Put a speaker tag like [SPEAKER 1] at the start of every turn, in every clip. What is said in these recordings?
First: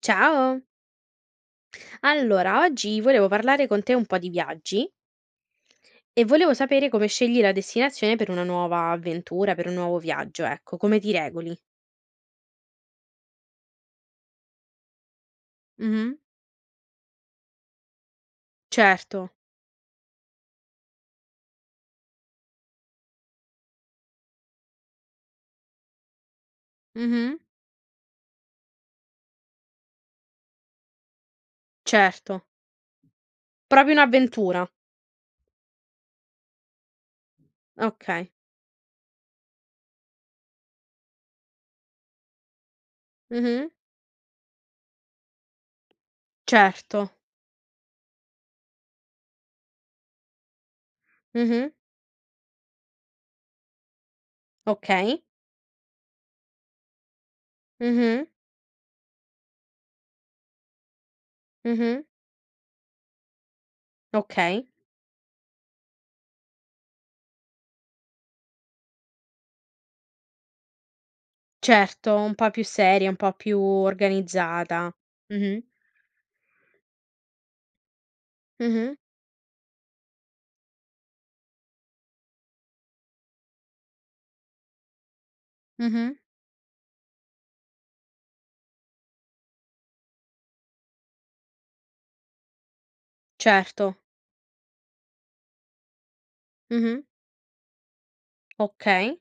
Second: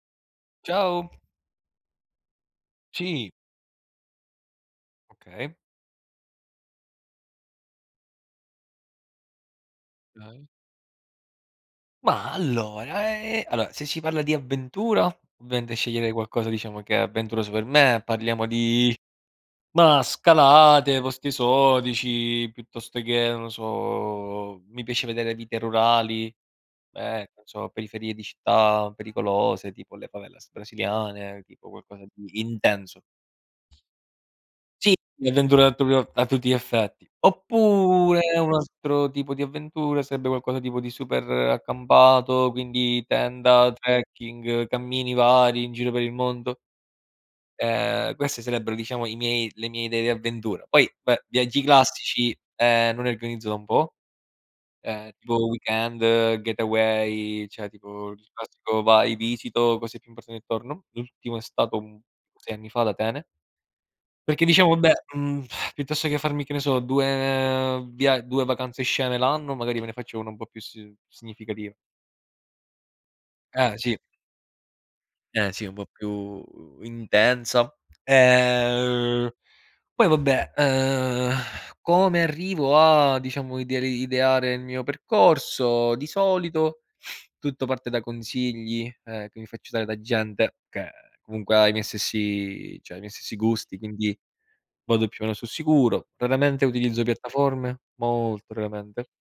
[SPEAKER 1] Ciao!
[SPEAKER 2] Ciao.
[SPEAKER 1] Allora, oggi volevo
[SPEAKER 2] Sì,
[SPEAKER 1] parlare con te un po' di viaggi
[SPEAKER 2] okay.
[SPEAKER 1] e volevo sapere come scegli la destinazione per una nuova avventura, per un nuovo viaggio,
[SPEAKER 2] Okay.
[SPEAKER 1] ecco, come ti regoli.
[SPEAKER 2] Ma allora se si parla di avventura, ovviamente
[SPEAKER 1] Mh-mh.
[SPEAKER 2] sceglierei qualcosa diciamo che è avventuroso per me, parliamo di
[SPEAKER 1] Certo.
[SPEAKER 2] mah, scalate, posti esotici, piuttosto che, non lo so, mi piace vedere vite rurali,
[SPEAKER 1] Mh-mh.
[SPEAKER 2] non so, periferie di città pericolose, tipo le favelas brasiliane, tipo qualcosa di
[SPEAKER 1] Certo.
[SPEAKER 2] intenso.
[SPEAKER 1] Proprio un'avventura.
[SPEAKER 2] Sì, un'avventura a tutti gli effetti.
[SPEAKER 1] Okay.
[SPEAKER 2] Oppure un altro tipo di avventura sarebbe qualcosa tipo di super accampato, quindi
[SPEAKER 1] Mh-mh.
[SPEAKER 2] tenda, trekking, cammini vari in giro per il mondo.
[SPEAKER 1] Certo.
[SPEAKER 2] Queste sarebbero diciamo i miei le mie idee di avventura. Poi beh, viaggi
[SPEAKER 1] Mh-mh.
[SPEAKER 2] classici, non ne organizzo da un po',
[SPEAKER 1] Okay.
[SPEAKER 2] tipo weekend, getaway, cioè tipo
[SPEAKER 1] Mh-mh.
[SPEAKER 2] il classico vai, visito, cose più importanti e torno. L'ultimo è stato un
[SPEAKER 1] Mh-mh.
[SPEAKER 2] 6 anni fa ad Atene. Perché
[SPEAKER 1] Okay.
[SPEAKER 2] diciamo: "Beh, piuttosto che farmi, che ne so, 2 via 2 vacanze sceme l'anno, magari me ne faccio una un po' più significativa."
[SPEAKER 1] Certo, un po' più seria, un po' più
[SPEAKER 2] Sì.
[SPEAKER 1] organizzata. Mh-mh.
[SPEAKER 2] Sì, un po' più intensa.
[SPEAKER 1] Mh-mh.
[SPEAKER 2] Ehm, poi vabbè, come arrivo a, diciamo, ideali ideare il mio percorso? Di
[SPEAKER 1] Mh-mh.
[SPEAKER 2] solito tutto parte da consigli, che mi faccio dare da gente che comunque ha i miei stessi gusti,
[SPEAKER 1] Certo.
[SPEAKER 2] quindi vado più o meno sul sicuro. Raramente
[SPEAKER 1] Mh-mh.
[SPEAKER 2] utilizzo piattaforme, molto raramente.
[SPEAKER 1] Okay.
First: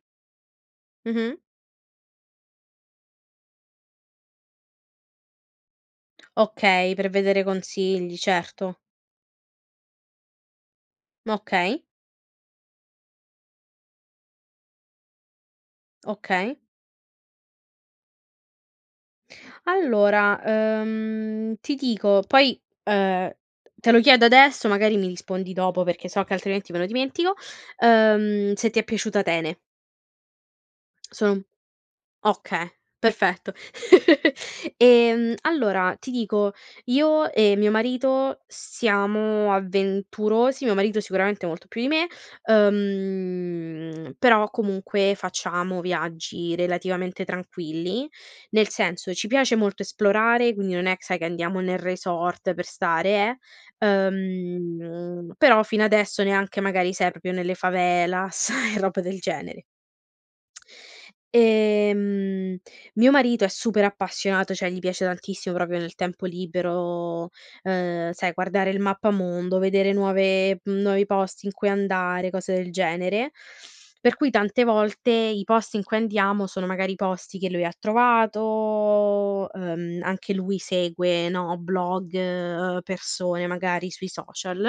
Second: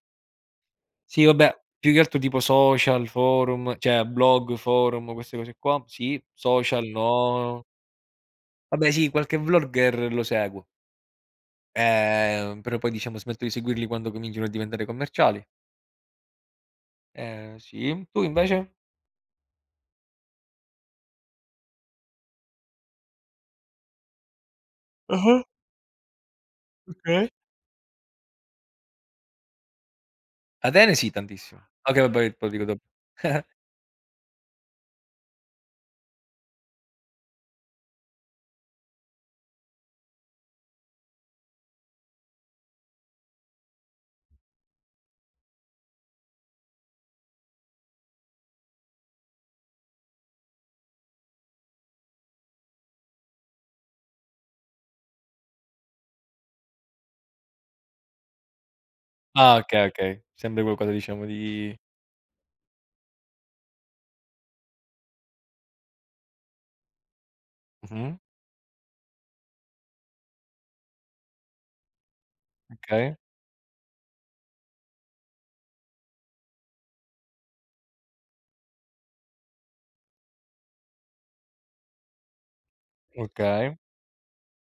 [SPEAKER 2] Sì,
[SPEAKER 1] Mh-mh.
[SPEAKER 2] vabbè, più che altro tipo social, forum, cioè blog, forum, queste cose qua, sì, social
[SPEAKER 1] Okay, per vedere
[SPEAKER 2] no.
[SPEAKER 1] consigli, certo.
[SPEAKER 2] Vabbè sì, qualche vlogger lo seguo,
[SPEAKER 1] Okay,
[SPEAKER 2] però poi diciamo smetto di seguirli quando cominciano a diventare commerciali.
[SPEAKER 1] okay.
[SPEAKER 2] Sì. Tu invece?
[SPEAKER 1] Allora, ti dico poi, te lo chiedo adesso, magari mi
[SPEAKER 2] Ah-ah,
[SPEAKER 1] rispondi dopo perché so che altrimenti me lo
[SPEAKER 2] okay.
[SPEAKER 1] dimentico, se ti è piaciuta Atene.
[SPEAKER 2] Atene sì,
[SPEAKER 1] Sono
[SPEAKER 2] tantissimo. Okay, vabbè, te lo dico
[SPEAKER 1] Okay,
[SPEAKER 2] dopo.
[SPEAKER 1] perfetto. Allora ti dico, io e mio marito siamo avventurosi, mio marito sicuramente molto più di me, però comunque facciamo viaggi relativamente tranquilli, nel senso ci piace molto esplorare, quindi non è che sai che andiamo nel resort per stare, però fino adesso neanche magari sai proprio nelle favelas e roba del
[SPEAKER 2] Ah,
[SPEAKER 1] genere.
[SPEAKER 2] okay, okay. Sempre qualcosa diciamo di,
[SPEAKER 1] Ehm, Mio marito è super appassionato, cioè gli piace tantissimo proprio nel tempo libero,
[SPEAKER 2] mh-mh,
[SPEAKER 1] sai guardare il mappamondo, vedere nuovi posti in cui andare, cose del
[SPEAKER 2] okay,
[SPEAKER 1] genere. Per cui tante volte i posti in cui andiamo sono magari posti che lui ha trovato, anche lui segue, no, blog, persone
[SPEAKER 2] okay,
[SPEAKER 1] magari sui social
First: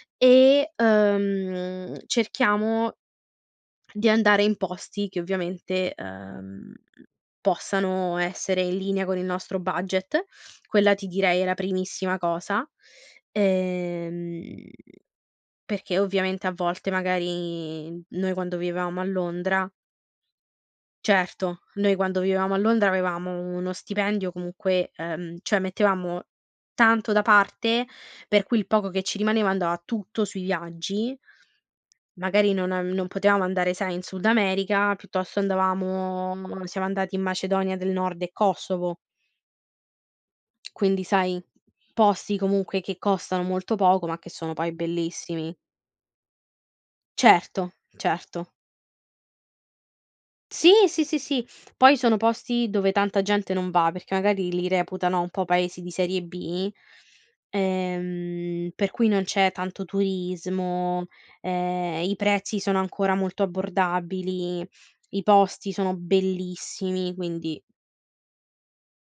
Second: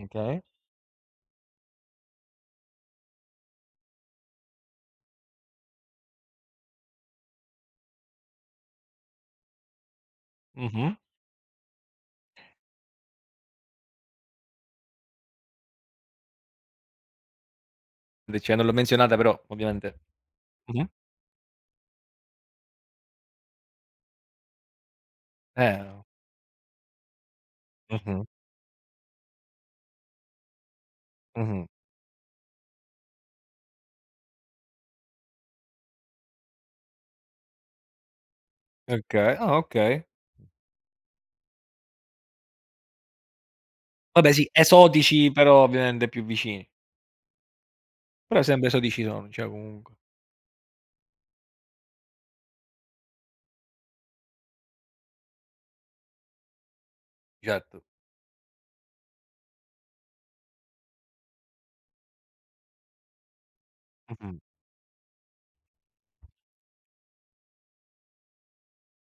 [SPEAKER 2] okay.
[SPEAKER 1] e, cerchiamo di andare in posti che ovviamente, possano essere in linea con il nostro budget. Quella
[SPEAKER 2] Mh-mh.
[SPEAKER 1] ti direi è la primissima cosa, ehm, perché ovviamente a volte magari noi
[SPEAKER 2] Dice
[SPEAKER 1] quando
[SPEAKER 2] non l'ho
[SPEAKER 1] vivevamo a
[SPEAKER 2] menzionata, però
[SPEAKER 1] Londra
[SPEAKER 2] ovviamente. Mh-mh.
[SPEAKER 1] certo, noi quando vivevamo a Londra avevamo uno stipendio comunque, cioè
[SPEAKER 2] Eh,
[SPEAKER 1] mettevamo tanto da parte,
[SPEAKER 2] mh-mh,
[SPEAKER 1] per cui il poco che ci rimaneva andava tutto sui viaggi.
[SPEAKER 2] mh-mh,
[SPEAKER 1] Magari non potevamo andare, sai, in Sud America, piuttosto andavamo siamo andati in Macedonia del Nord e Kosovo,
[SPEAKER 2] okay, ah, okay.
[SPEAKER 1] quindi sai, posti comunque che costano molto poco, ma che
[SPEAKER 2] Vabbè sì,
[SPEAKER 1] sono poi
[SPEAKER 2] esotici
[SPEAKER 1] bellissimi.
[SPEAKER 2] però ovviamente più vicini.
[SPEAKER 1] Certo, certo.
[SPEAKER 2] Però sempre esotici sono, cioè comunque.
[SPEAKER 1] Sì, sì, sì, sì. Poi sono posti dove tanta gente non va, perché magari li reputano un po' paesi di serie B,
[SPEAKER 2] Certo.
[SPEAKER 1] per cui non c'è tanto turismo, i prezzi sono ancora molto
[SPEAKER 2] Mh-mh.
[SPEAKER 1] abbordabili, i posti sono bellissimi, quindi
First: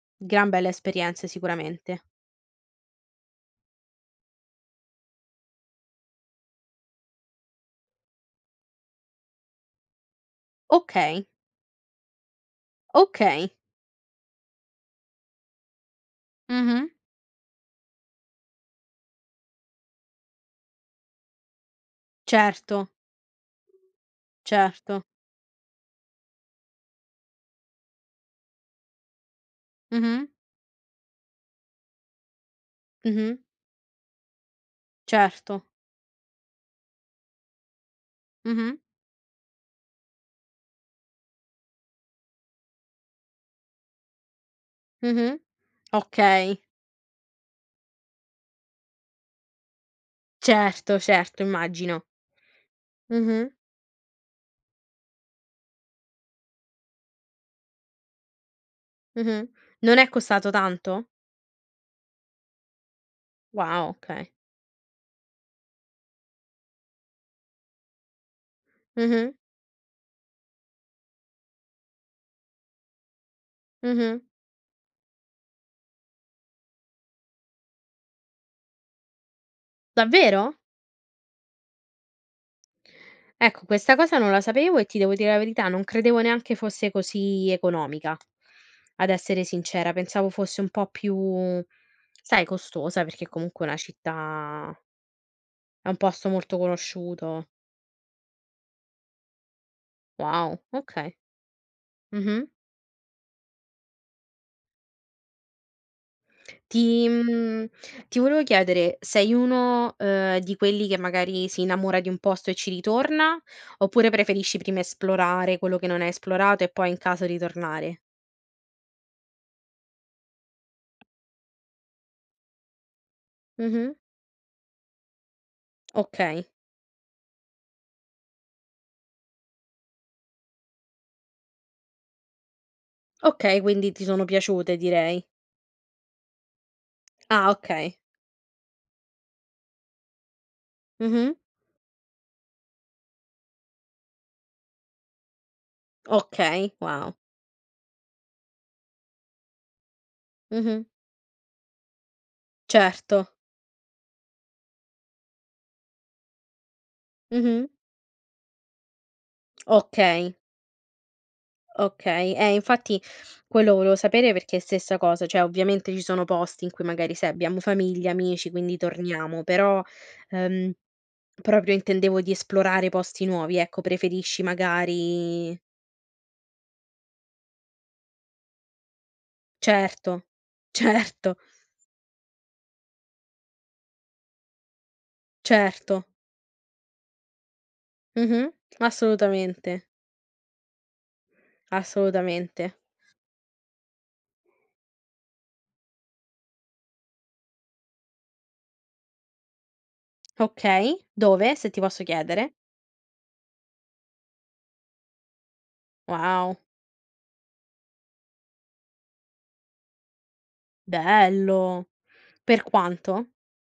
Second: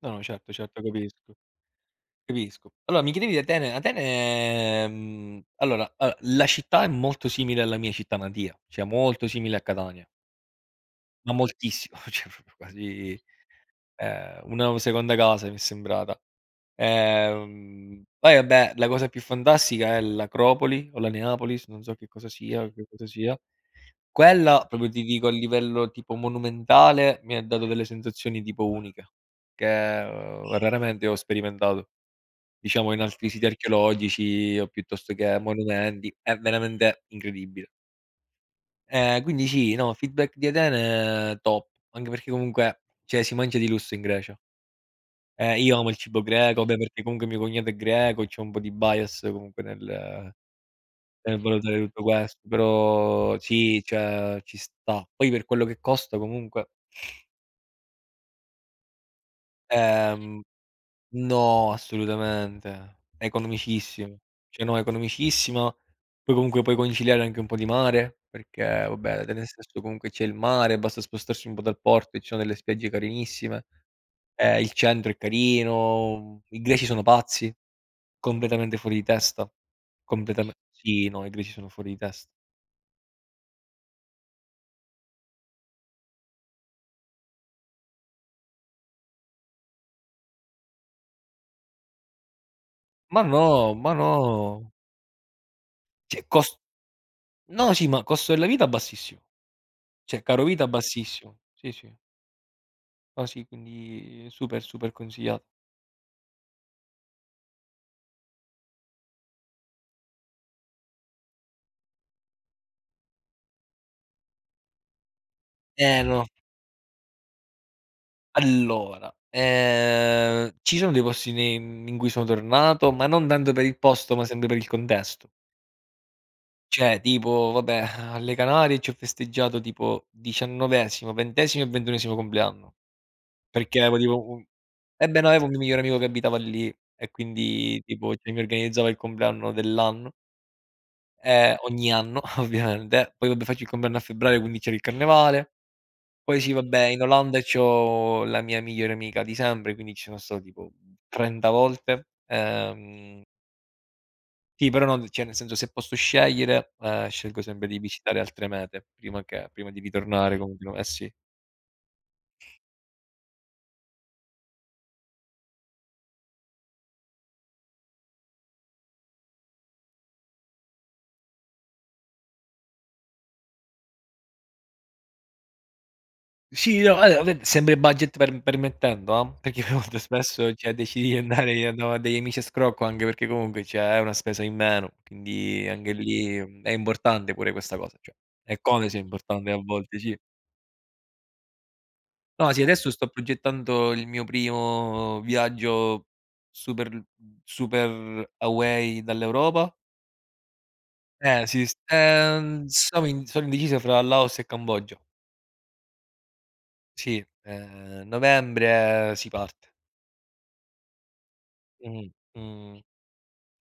[SPEAKER 2] No, no,
[SPEAKER 1] gran
[SPEAKER 2] certo,
[SPEAKER 1] bella
[SPEAKER 2] certo,
[SPEAKER 1] esperienza
[SPEAKER 2] capisco,
[SPEAKER 1] sicuramente.
[SPEAKER 2] capisco. Allora mi chiedevi di Atene. Atene, allora, a la città è molto simile alla mia città natia, cioè molto simile a Catania,
[SPEAKER 1] Okay,
[SPEAKER 2] ma moltissimo, cioè proprio quasi,
[SPEAKER 1] okay.
[SPEAKER 2] una seconda casa mi è sembrata.
[SPEAKER 1] Mh-mh.
[SPEAKER 2] Poi vabbè, la cosa più fantastica è l'Acropoli o la Neapolis, non so che cosa sia
[SPEAKER 1] Certo,
[SPEAKER 2] che cosa sia. Quella, proprio
[SPEAKER 1] certo.
[SPEAKER 2] ti dico a livello tipo monumentale, mi ha dato delle sensazioni tipo uniche, che,
[SPEAKER 1] Mh-mh.
[SPEAKER 2] raramente ho sperimentato. Diciamo in altri
[SPEAKER 1] Mh-mh.
[SPEAKER 2] siti archeologici o piuttosto che
[SPEAKER 1] Certo.
[SPEAKER 2] monumenti, è veramente incredibile.
[SPEAKER 1] Mh-mh.
[SPEAKER 2] Quindi sì, no, feedback di Atene top, anche perché comunque, cioè si mangia di lusso in Grecia.
[SPEAKER 1] Mh-mh.
[SPEAKER 2] Io amo il cibo
[SPEAKER 1] Okay.
[SPEAKER 2] greco, vabbè perché comunque mio cognato è greco, c'ho un po' di bias comunque nel
[SPEAKER 1] Certo,
[SPEAKER 2] nel
[SPEAKER 1] certo,
[SPEAKER 2] valutare tutto
[SPEAKER 1] immagino.
[SPEAKER 2] questo, però
[SPEAKER 1] Mh-mh,
[SPEAKER 2] sì, cioè ci sta. Poi per quello che costa comunque,
[SPEAKER 1] mh-mh. Non è
[SPEAKER 2] ehm
[SPEAKER 1] costato tanto?
[SPEAKER 2] no, assolutamente, è
[SPEAKER 1] Wow,
[SPEAKER 2] economicissimo.
[SPEAKER 1] okay.
[SPEAKER 2] Cioè no, economicissimo, poi comunque puoi conciliare anche un po' di mare, perché vabbè
[SPEAKER 1] Mh-mh,
[SPEAKER 2] te nel senso comunque c'è il mare, basta spostarsi un po' dal porto e ci sono delle spiagge carinissime,
[SPEAKER 1] mh-mh.
[SPEAKER 2] il centro è carino, i greci sono pazzi. Completamente fuori di testa. Completame
[SPEAKER 1] Davvero?
[SPEAKER 2] sì, no, i greci sono fuori di testa.
[SPEAKER 1] Ecco, questa cosa non la sapevo e ti devo dire la verità, non credevo neanche fosse così economica, ad essere sincera. Pensavo fosse un po' più, sai, costosa,
[SPEAKER 2] Ma
[SPEAKER 1] perché
[SPEAKER 2] no,
[SPEAKER 1] comunque è una
[SPEAKER 2] ma no.
[SPEAKER 1] città è un
[SPEAKER 2] Cioè
[SPEAKER 1] posto
[SPEAKER 2] cos
[SPEAKER 1] molto conosciuto.
[SPEAKER 2] no, sì, ma costo della vita bassissimo. Cioè, caro
[SPEAKER 1] Wow,
[SPEAKER 2] vita
[SPEAKER 1] okay.
[SPEAKER 2] bassissimo. Sì, sì.
[SPEAKER 1] Mh-mh.
[SPEAKER 2] No, sì, quindi super, super consigliato.
[SPEAKER 1] Ti mhmm, ti volevo chiedere, sei uno, di quelli che magari si innamora di un posto e ci ritorna, oppure preferisci prima esplorare quello che non hai
[SPEAKER 2] No.
[SPEAKER 1] esplorato e poi in caso ritornare?
[SPEAKER 2] Allora, ci sono dei posti ne in cui sono tornato, ma non tanto per il
[SPEAKER 1] Mh-mh.
[SPEAKER 2] posto, ma sempre per il contesto.
[SPEAKER 1] Okay.
[SPEAKER 2] Cioè, tipo, vabbè, alle Canarie ci ho festeggiato tipo 19°, 20° e 21° compleanno.
[SPEAKER 1] Okay,
[SPEAKER 2] Perché
[SPEAKER 1] quindi
[SPEAKER 2] avevo
[SPEAKER 1] ti sono
[SPEAKER 2] tipo un
[SPEAKER 1] piaciute
[SPEAKER 2] eh
[SPEAKER 1] direi.
[SPEAKER 2] beh, no, avevo un mio migliore amico che abitava lì e
[SPEAKER 1] Ah,
[SPEAKER 2] quindi
[SPEAKER 1] okay.
[SPEAKER 2] tipo cioè mi organizzava il compleanno dell'anno,
[SPEAKER 1] Mh-mh.
[SPEAKER 2] ogni anno ovviamente. Poi vabbè faccio il compleanno a febbraio, quindi c'era il carnevale. Poi sì,
[SPEAKER 1] Okay,
[SPEAKER 2] vabbè, in
[SPEAKER 1] wow.
[SPEAKER 2] Olanda c'ho la mia migliore amica di sempre, quindi ci sono stato tipo
[SPEAKER 1] Mh-mh.
[SPEAKER 2] 30 volte.
[SPEAKER 1] Certo.
[SPEAKER 2] Sì, però non cioè nel senso se posso scegliere, scelgo
[SPEAKER 1] Mh-mh.
[SPEAKER 2] sempre di visitare altre mete prima di
[SPEAKER 1] Okay.
[SPEAKER 2] ritornare comunque no, eh sì.
[SPEAKER 1] Okay, eh infatti quello volevo sapere perché è stessa cosa, cioè ovviamente ci sono posti in cui magari sai abbiamo famiglia, amici, quindi torniamo, però, ehm, proprio intendevo di esplorare posti nuovi, ecco, preferisci magari
[SPEAKER 2] Sì, no, allora vabbè, sempre budget permettendo, no, perché molto
[SPEAKER 1] certo,
[SPEAKER 2] spesso, cioè, decidi di
[SPEAKER 1] certo,
[SPEAKER 2] andare io andavo a degli amici a scrocco, anche perché comunque, cioè, è una spesa in meno, quindi anche
[SPEAKER 1] certo.
[SPEAKER 2] lì, è importante pure questa cosa, cioè,
[SPEAKER 1] Mh-mh.
[SPEAKER 2] e come sia importante a
[SPEAKER 1] Assolutamente,
[SPEAKER 2] volte, sì. No, sì,
[SPEAKER 1] assolutamente.
[SPEAKER 2] adesso sto progettando il mio primo viaggio super l super away dall'Europa.
[SPEAKER 1] Okay, dove,
[SPEAKER 2] Sì,
[SPEAKER 1] se
[SPEAKER 2] s
[SPEAKER 1] ti posso chiedere?
[SPEAKER 2] stavo in sono indeciso fra Laos e Cambogia.
[SPEAKER 1] Wow,
[SPEAKER 2] Sì, novembre si parte.
[SPEAKER 1] bello.
[SPEAKER 2] Mh,
[SPEAKER 1] Per
[SPEAKER 2] mh.
[SPEAKER 1] quanto?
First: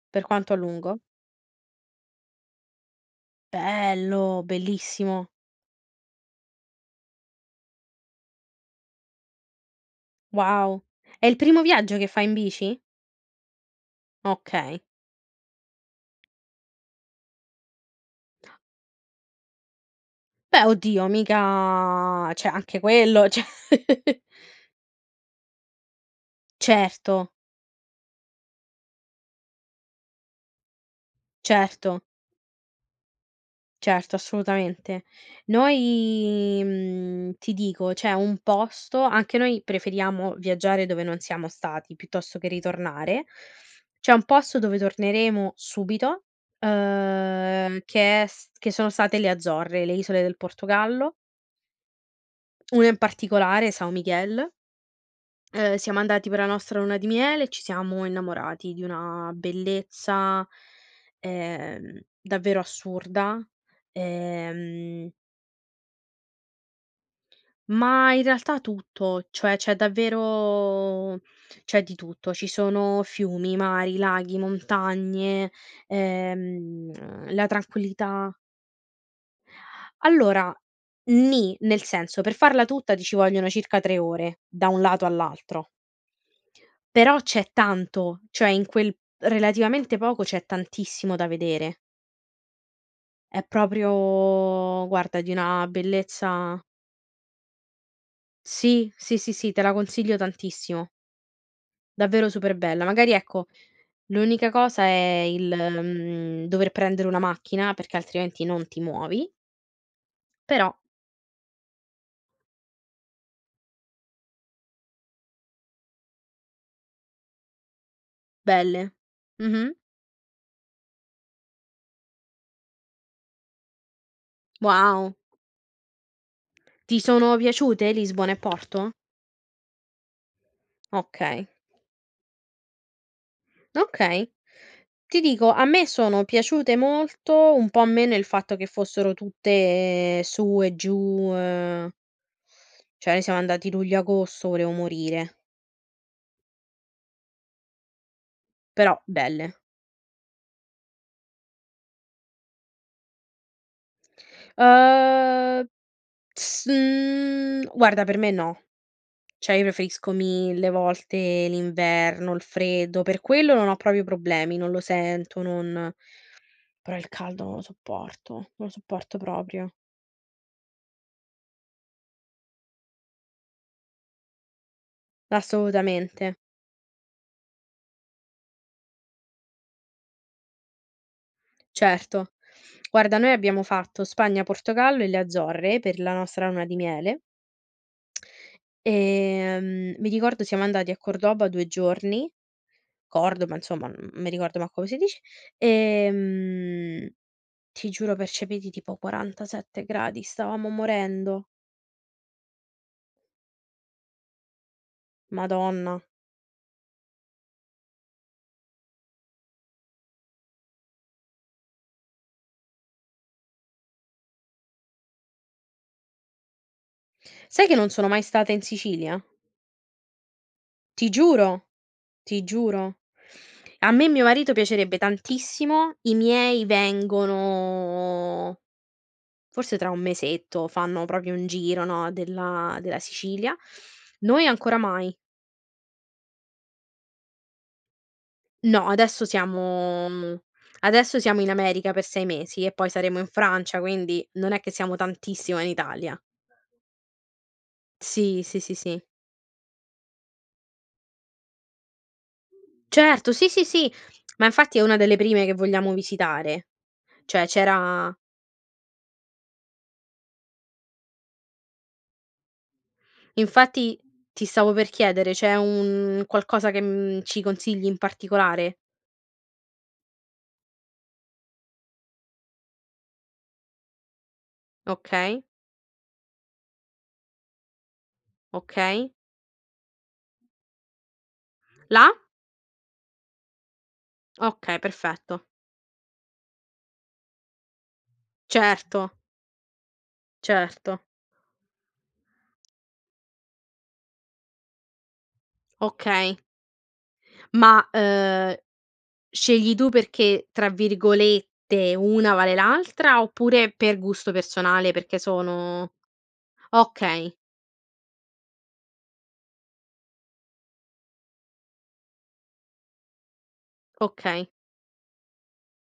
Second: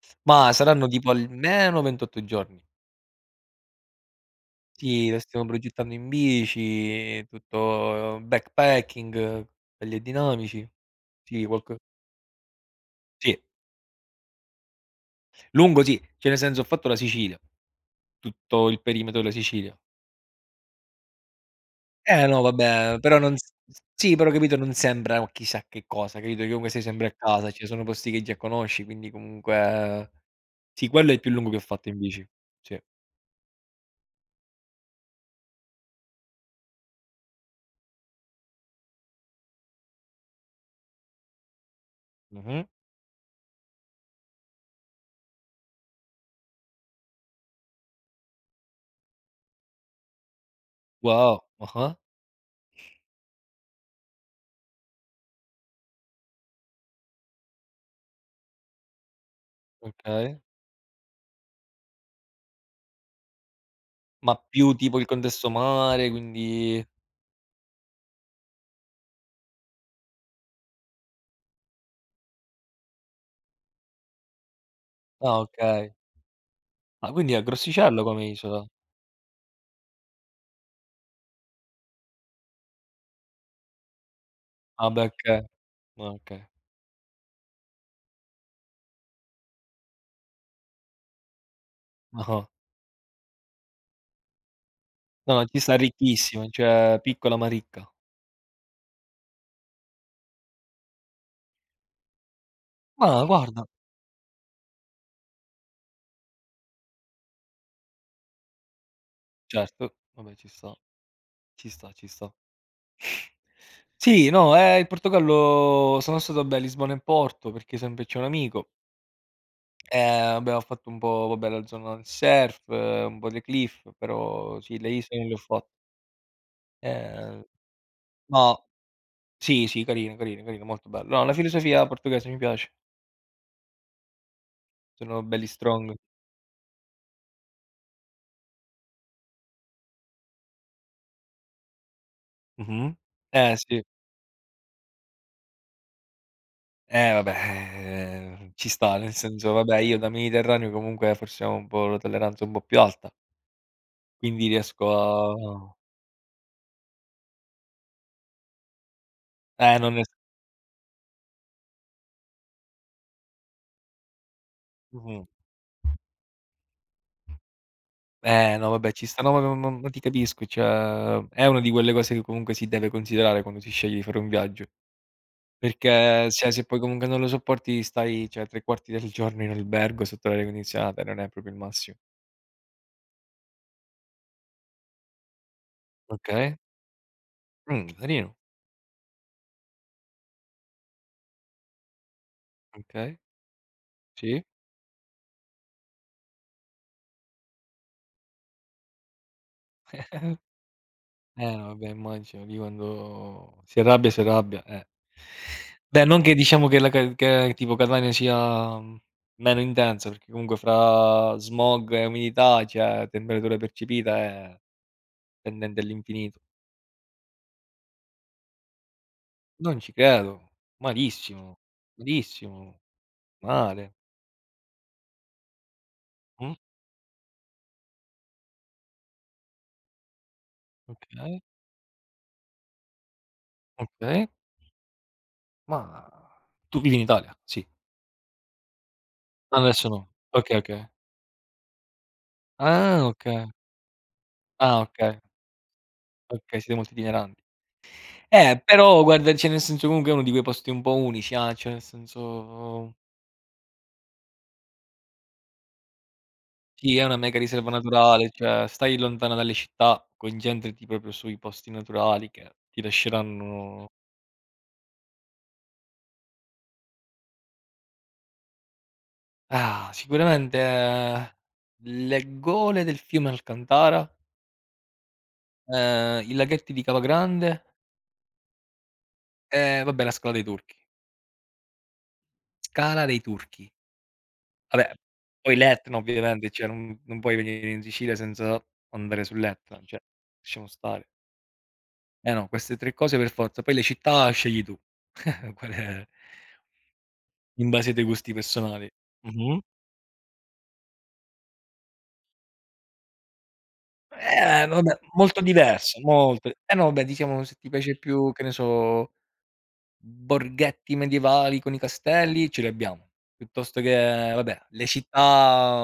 [SPEAKER 1] Per
[SPEAKER 2] Ma
[SPEAKER 1] quanto a
[SPEAKER 2] saranno
[SPEAKER 1] lungo?
[SPEAKER 2] tipo almeno 28 giorni.
[SPEAKER 1] Bello,
[SPEAKER 2] Sì, lo
[SPEAKER 1] bellissimo.
[SPEAKER 2] stiamo progettando in bici, tutto backpacking, belli dinamici.
[SPEAKER 1] Wow. È il
[SPEAKER 2] Sì,
[SPEAKER 1] primo
[SPEAKER 2] qualco
[SPEAKER 1] viaggio che fai in bici?
[SPEAKER 2] sì,
[SPEAKER 1] Okay.
[SPEAKER 2] lungo sì, cioè nel senso ho fatto la Sicilia, tutto il perimetro della Sicilia.
[SPEAKER 1] Beh, oddio,
[SPEAKER 2] Eh
[SPEAKER 1] mica
[SPEAKER 2] no
[SPEAKER 1] cioè anche
[SPEAKER 2] vabbè, però
[SPEAKER 1] quello,
[SPEAKER 2] non
[SPEAKER 1] cioè
[SPEAKER 2] s s sì, però capito non sembra un chissà che cosa, capito, che comunque sei sempre
[SPEAKER 1] Certo,
[SPEAKER 2] a casa, cioè sono posti che già conosci, quindi comunque sì, quello è il più lungo che ho fatto in
[SPEAKER 1] certo,
[SPEAKER 2] bici. Sì.
[SPEAKER 1] certo, assolutamente. Noi, ti dico, c'è un posto anche noi preferiamo viaggiare dove non siamo stati, piuttosto che
[SPEAKER 2] Mh-mh.
[SPEAKER 1] ritornare. C'è un posto dove torneremo subito, che è s che sono state le Azzorre, le isole del Portogallo,
[SPEAKER 2] Wow. Ah-ah.
[SPEAKER 1] una in particolare, São Miguel. Siamo andati per la nostra luna di miele e ci siamo innamorati di una
[SPEAKER 2] Okay.
[SPEAKER 1] bellezza, davvero assurda,
[SPEAKER 2] Ma più tipo il
[SPEAKER 1] ehm,
[SPEAKER 2] contesto mare, quindi
[SPEAKER 1] ma in realtà tutto, cioè c'è di tutto. Ci sono fiumi, mari, laghi,
[SPEAKER 2] ah,
[SPEAKER 1] montagne,
[SPEAKER 2] okay. Ah, quindi è
[SPEAKER 1] la
[SPEAKER 2] grossicello come
[SPEAKER 1] tranquillità.
[SPEAKER 2] isola.
[SPEAKER 1] Allora, nì, nel senso, per farla tutta ti ci vogliono circa 3 ore, da un
[SPEAKER 2] Ah
[SPEAKER 1] lato
[SPEAKER 2] beh, okay.
[SPEAKER 1] all'altro.
[SPEAKER 2] Ah, okay.
[SPEAKER 1] Però c'è tanto, cioè in quel relativamente poco c'è tantissimo da vedere.
[SPEAKER 2] Ah-ah.
[SPEAKER 1] È proprio guarda di
[SPEAKER 2] No, ci
[SPEAKER 1] una
[SPEAKER 2] sta ricchissima,
[SPEAKER 1] bellezza.
[SPEAKER 2] cioè piccola ma ricca.
[SPEAKER 1] Sì, sì, sì, sì, te la consiglio tantissimo. Davvero super bella. Magari
[SPEAKER 2] Ma
[SPEAKER 1] ecco,
[SPEAKER 2] guarda
[SPEAKER 1] l'unica cosa è il, dover prendere una macchina perché altrimenti non ti muovi,
[SPEAKER 2] certo, vabbè ci sta,
[SPEAKER 1] però
[SPEAKER 2] ci sta, ci sta. Sì, no, il Portogallo sono stato vabbè a Lisbona e Porto, perché sempre c'è un amico,
[SPEAKER 1] belle. Mh-mh.
[SPEAKER 2] abbiamo fatto un po' vabbè la zona del surf, un po' le cliff, però sì, le
[SPEAKER 1] Wow.
[SPEAKER 2] isole non le ho fatte.
[SPEAKER 1] Ti sono
[SPEAKER 2] Ehm,
[SPEAKER 1] piaciute Lisbona e
[SPEAKER 2] ma
[SPEAKER 1] Porto?
[SPEAKER 2] Sì, sì, carino, carino, carino, molto bello. No, la
[SPEAKER 1] Okay,
[SPEAKER 2] filosofia portoghese mi piace,
[SPEAKER 1] okay. Ti
[SPEAKER 2] sono belli
[SPEAKER 1] dico, a me
[SPEAKER 2] strong.
[SPEAKER 1] sono piaciute molto, un po' meno il fatto che fossero tutte su e giù,
[SPEAKER 2] Mh-mh.
[SPEAKER 1] cioè noi siamo
[SPEAKER 2] Eh
[SPEAKER 1] andati
[SPEAKER 2] sì,
[SPEAKER 1] luglio-agosto, volevo morire,
[SPEAKER 2] eh vabbè, ci sta,
[SPEAKER 1] però
[SPEAKER 2] nel
[SPEAKER 1] belle.
[SPEAKER 2] senso, vabbè, io da mediterraneo comunque forse ho un po' la tolleranza un po' più alta, quindi riesco
[SPEAKER 1] Uhm,
[SPEAKER 2] a
[SPEAKER 1] Guarda per me no, cioè io
[SPEAKER 2] non ne.
[SPEAKER 1] preferisco mille volte l'inverno, il freddo, per quello non ho proprio problemi, non lo
[SPEAKER 2] Mh-mh.
[SPEAKER 1] sento, non però il caldo non lo sopporto, non
[SPEAKER 2] Eh
[SPEAKER 1] lo
[SPEAKER 2] no, vabbè, ci
[SPEAKER 1] sopporto
[SPEAKER 2] sta, no, ma ma
[SPEAKER 1] proprio.
[SPEAKER 2] ma ma ti capisco, cioè è una di quelle cose che comunque si deve considerare quando si sceglie di fare un viaggio, perché
[SPEAKER 1] Assolutamente,
[SPEAKER 2] se poi comunque non lo sopporti stai, cioè, 3 quarti del giorno in albergo sotto l'aria condizionata, non è proprio il massimo.
[SPEAKER 1] certo. Guarda, noi abbiamo fatto Spagna, Portogallo e le Azzorre per la nostra
[SPEAKER 2] Okay.
[SPEAKER 1] luna di miele,
[SPEAKER 2] Carino.
[SPEAKER 1] mi ricordo siamo andati a Cordoba 2 giorni,
[SPEAKER 2] Okay.
[SPEAKER 1] Cordoba insomma, non mi
[SPEAKER 2] Sì.
[SPEAKER 1] ricordo manco come si dice, ehm, ti giuro percepiti tipo 47 gradi, stavamo morendo.
[SPEAKER 2] No vabbè immagino lì quando si arrabbia, eh.
[SPEAKER 1] Madonna.
[SPEAKER 2] Beh, non che diciamo che la ca che tipo Catania sia, meno intensa, perché comunque fra smog e umidità, cioè temperatura percepita è tendente all'infinito.
[SPEAKER 1] Sai che non sono mai stata in Sicilia?
[SPEAKER 2] Non ci credo.
[SPEAKER 1] Ti
[SPEAKER 2] Malissimo,
[SPEAKER 1] giuro, ti
[SPEAKER 2] malissimo,
[SPEAKER 1] giuro. A
[SPEAKER 2] male.
[SPEAKER 1] me e mio marito piacerebbe tantissimo, i
[SPEAKER 2] Mh,
[SPEAKER 1] miei vengono. Forse tra un mesetto fanno proprio
[SPEAKER 2] okay,
[SPEAKER 1] un giro, no, della Sicilia.
[SPEAKER 2] okay.
[SPEAKER 1] Noi ancora mai.
[SPEAKER 2] Ma tu vivi in Italia? Sì.
[SPEAKER 1] No,
[SPEAKER 2] Ah, adesso no. Okay, okay.
[SPEAKER 1] adesso siamo in America per 6 mesi e poi
[SPEAKER 2] Ah,
[SPEAKER 1] saremo in
[SPEAKER 2] okay.
[SPEAKER 1] Francia, quindi non è che
[SPEAKER 2] Ah,
[SPEAKER 1] siamo
[SPEAKER 2] okay.
[SPEAKER 1] tantissimo in Italia.
[SPEAKER 2] Okay, siete molto itineranti.
[SPEAKER 1] Sì, sì, sì, sì.
[SPEAKER 2] Però guarda, cioè nel senso comunque è uno di quei posti un po' unici, ah, cioè nel senso
[SPEAKER 1] Certo, sì, sì, sì, ma infatti è una delle prime che vogliamo visitare.
[SPEAKER 2] sì, è una mega
[SPEAKER 1] Cioè
[SPEAKER 2] riserva
[SPEAKER 1] c'era
[SPEAKER 2] naturale, cioè stai lontana dalle città, concentrati proprio sui posti naturali che ti lasceranno
[SPEAKER 1] infatti ti stavo per chiedere, c'è un qualcosa che, ci consigli in particolare?
[SPEAKER 2] ah, sicuramente le gole del fiume Alcantara,
[SPEAKER 1] Okay,
[SPEAKER 2] i laghetti di Cava Grande
[SPEAKER 1] okay.
[SPEAKER 2] e vabbè la Scala dei Turchi.
[SPEAKER 1] Là?
[SPEAKER 2] Scala dei Turchi.
[SPEAKER 1] Okay,
[SPEAKER 2] Vabbè,
[SPEAKER 1] perfetto.
[SPEAKER 2] poi l'Etna ovviamente, cioè non puoi venire in Sicilia senza
[SPEAKER 1] Certo,
[SPEAKER 2] andare sull'Etna, cioè lasciamo
[SPEAKER 1] certo,
[SPEAKER 2] stare. Eh no, queste 3 cose per forza, poi le città scegli tu, qual è
[SPEAKER 1] okay.
[SPEAKER 2] in
[SPEAKER 1] Ma,
[SPEAKER 2] base ai tuoi gusti personali. Mh-mh.
[SPEAKER 1] scegli tu perché, tra virgolette, "una vale l'altra" oppure per gusto
[SPEAKER 2] Eh
[SPEAKER 1] personale
[SPEAKER 2] vabbè,
[SPEAKER 1] perché
[SPEAKER 2] molto
[SPEAKER 1] sono
[SPEAKER 2] diverso, molto eh no, vabbè
[SPEAKER 1] okay,
[SPEAKER 2] diciamo se ti piace più, che ne so, borghetti medievali con i castelli, ce li abbiamo, piuttosto che
[SPEAKER 1] okay,
[SPEAKER 2] vabbè, le città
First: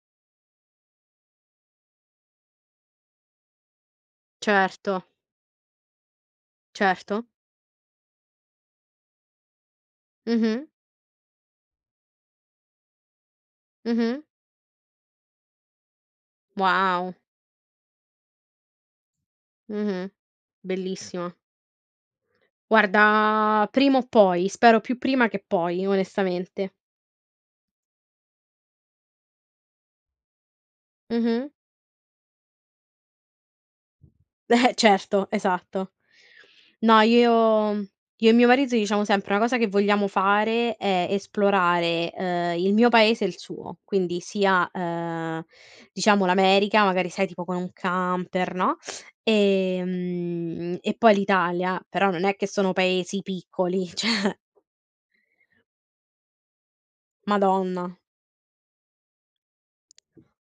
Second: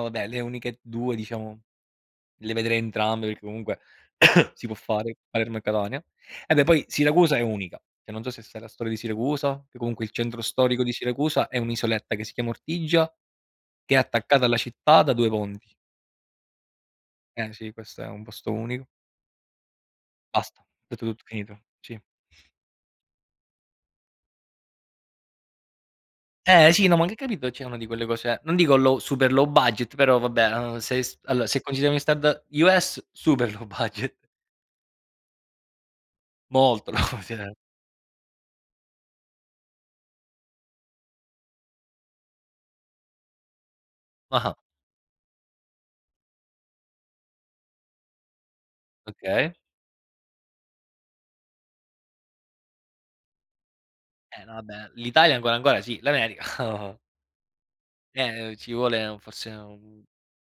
[SPEAKER 2] vabbè, le uniche 2 diciamo. Le vedrei entrambe perché comunque si può
[SPEAKER 1] certo,
[SPEAKER 2] fare Palermo e Catania. E beh, poi
[SPEAKER 1] certo.
[SPEAKER 2] Siracusa è unica, cioè non so se sai la storia di Siracusa, che comunque il centro
[SPEAKER 1] Mh-mh,
[SPEAKER 2] storico di Siracusa è un'isoletta che si chiama Ortigia, che è
[SPEAKER 1] mh-mh.
[SPEAKER 2] attaccata alla città da 2 ponti.
[SPEAKER 1] Wow,
[SPEAKER 2] Eh sì, questo è un posto unico.
[SPEAKER 1] mh-mh.
[SPEAKER 2] Basta, ho detto tutto,
[SPEAKER 1] Bellissimo.
[SPEAKER 2] finito, sì.
[SPEAKER 1] Guarda, prima o poi, spero più prima che poi,
[SPEAKER 2] Eh
[SPEAKER 1] onestamente.
[SPEAKER 2] sì, no, ma anche capito, cioè una di quelle cose non dico low super low budget, però vabbè, se s allora
[SPEAKER 1] Mh-mh.
[SPEAKER 2] se consideriamo i standard US, super low budget,
[SPEAKER 1] Certo, esatto.
[SPEAKER 2] molto low
[SPEAKER 1] No,
[SPEAKER 2] budget.
[SPEAKER 1] io e mio marito diciamo sempre una cosa che vogliamo fare è esplorare, il mio paese e il suo, quindi
[SPEAKER 2] Ah-ah,
[SPEAKER 1] sia, diciamo l'America, magari sai tipo con un camper, no,
[SPEAKER 2] okay.
[SPEAKER 1] e poi l'Italia, però non è che sono paesi piccoli, cioè
[SPEAKER 2] No vabbè, l'Italia ancora ancora sì, l'America
[SPEAKER 1] madonna.
[SPEAKER 2] ci vuole forse un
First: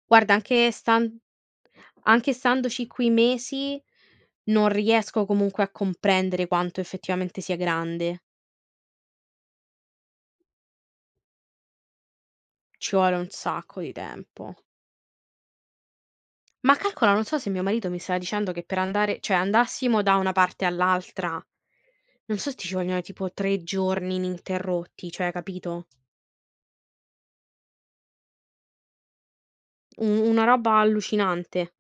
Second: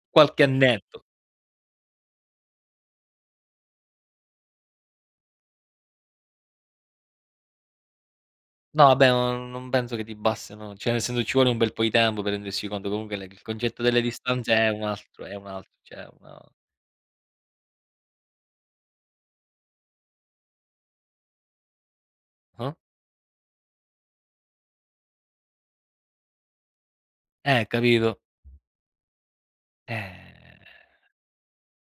[SPEAKER 1] Guarda
[SPEAKER 2] qualche annetto.
[SPEAKER 1] anche standoci qui mesi non riesco comunque a comprendere quanto effettivamente sia grande.
[SPEAKER 2] No vabbè, non penso che ti bastino, cioè nel senso ci vuole un bel po' di tempo per rendersi conto,
[SPEAKER 1] Ci vuole
[SPEAKER 2] comunque le
[SPEAKER 1] un
[SPEAKER 2] il
[SPEAKER 1] sacco
[SPEAKER 2] concetto
[SPEAKER 1] di
[SPEAKER 2] delle
[SPEAKER 1] tempo.
[SPEAKER 2] distanze è un altro, cioè una
[SPEAKER 1] Ma calcola, non so se mio marito mi stava dicendo che per andare cioè andassimo da una parte all'altra, non so se ti
[SPEAKER 2] ah-ah.
[SPEAKER 1] ci vogliono tipo 3 giorni ininterrotti, cioè capito?
[SPEAKER 2] Capito.
[SPEAKER 1] U una
[SPEAKER 2] Eh,
[SPEAKER 1] roba allucinante.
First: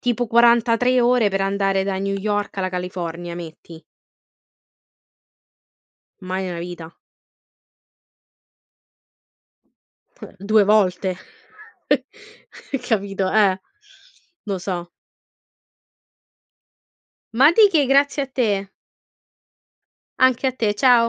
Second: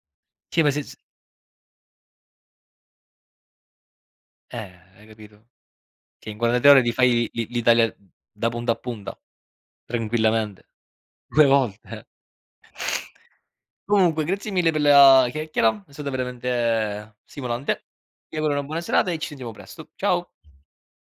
[SPEAKER 1] Tipo
[SPEAKER 2] sì ma se s
[SPEAKER 1] 43 ore per andare da New York alla California, metti.
[SPEAKER 2] eh, hai capito? Che in
[SPEAKER 1] Mai nella
[SPEAKER 2] 48 ore
[SPEAKER 1] vita.
[SPEAKER 2] ti fai l'Italia da punta a punta,
[SPEAKER 1] 2
[SPEAKER 2] tranquillamente.
[SPEAKER 1] volte.
[SPEAKER 2] 2 volte.
[SPEAKER 1] Capito?
[SPEAKER 2] Comunque grazie
[SPEAKER 1] Lo
[SPEAKER 2] mille per
[SPEAKER 1] so.
[SPEAKER 2] la chiacchiera, è stata veramente
[SPEAKER 1] Ma di che,
[SPEAKER 2] stimolante.
[SPEAKER 1] grazie a
[SPEAKER 2] Ti auguro una
[SPEAKER 1] te.
[SPEAKER 2] buona serata e ci sentiamo presto. Ciao.
[SPEAKER 1] Anche a te, ciao.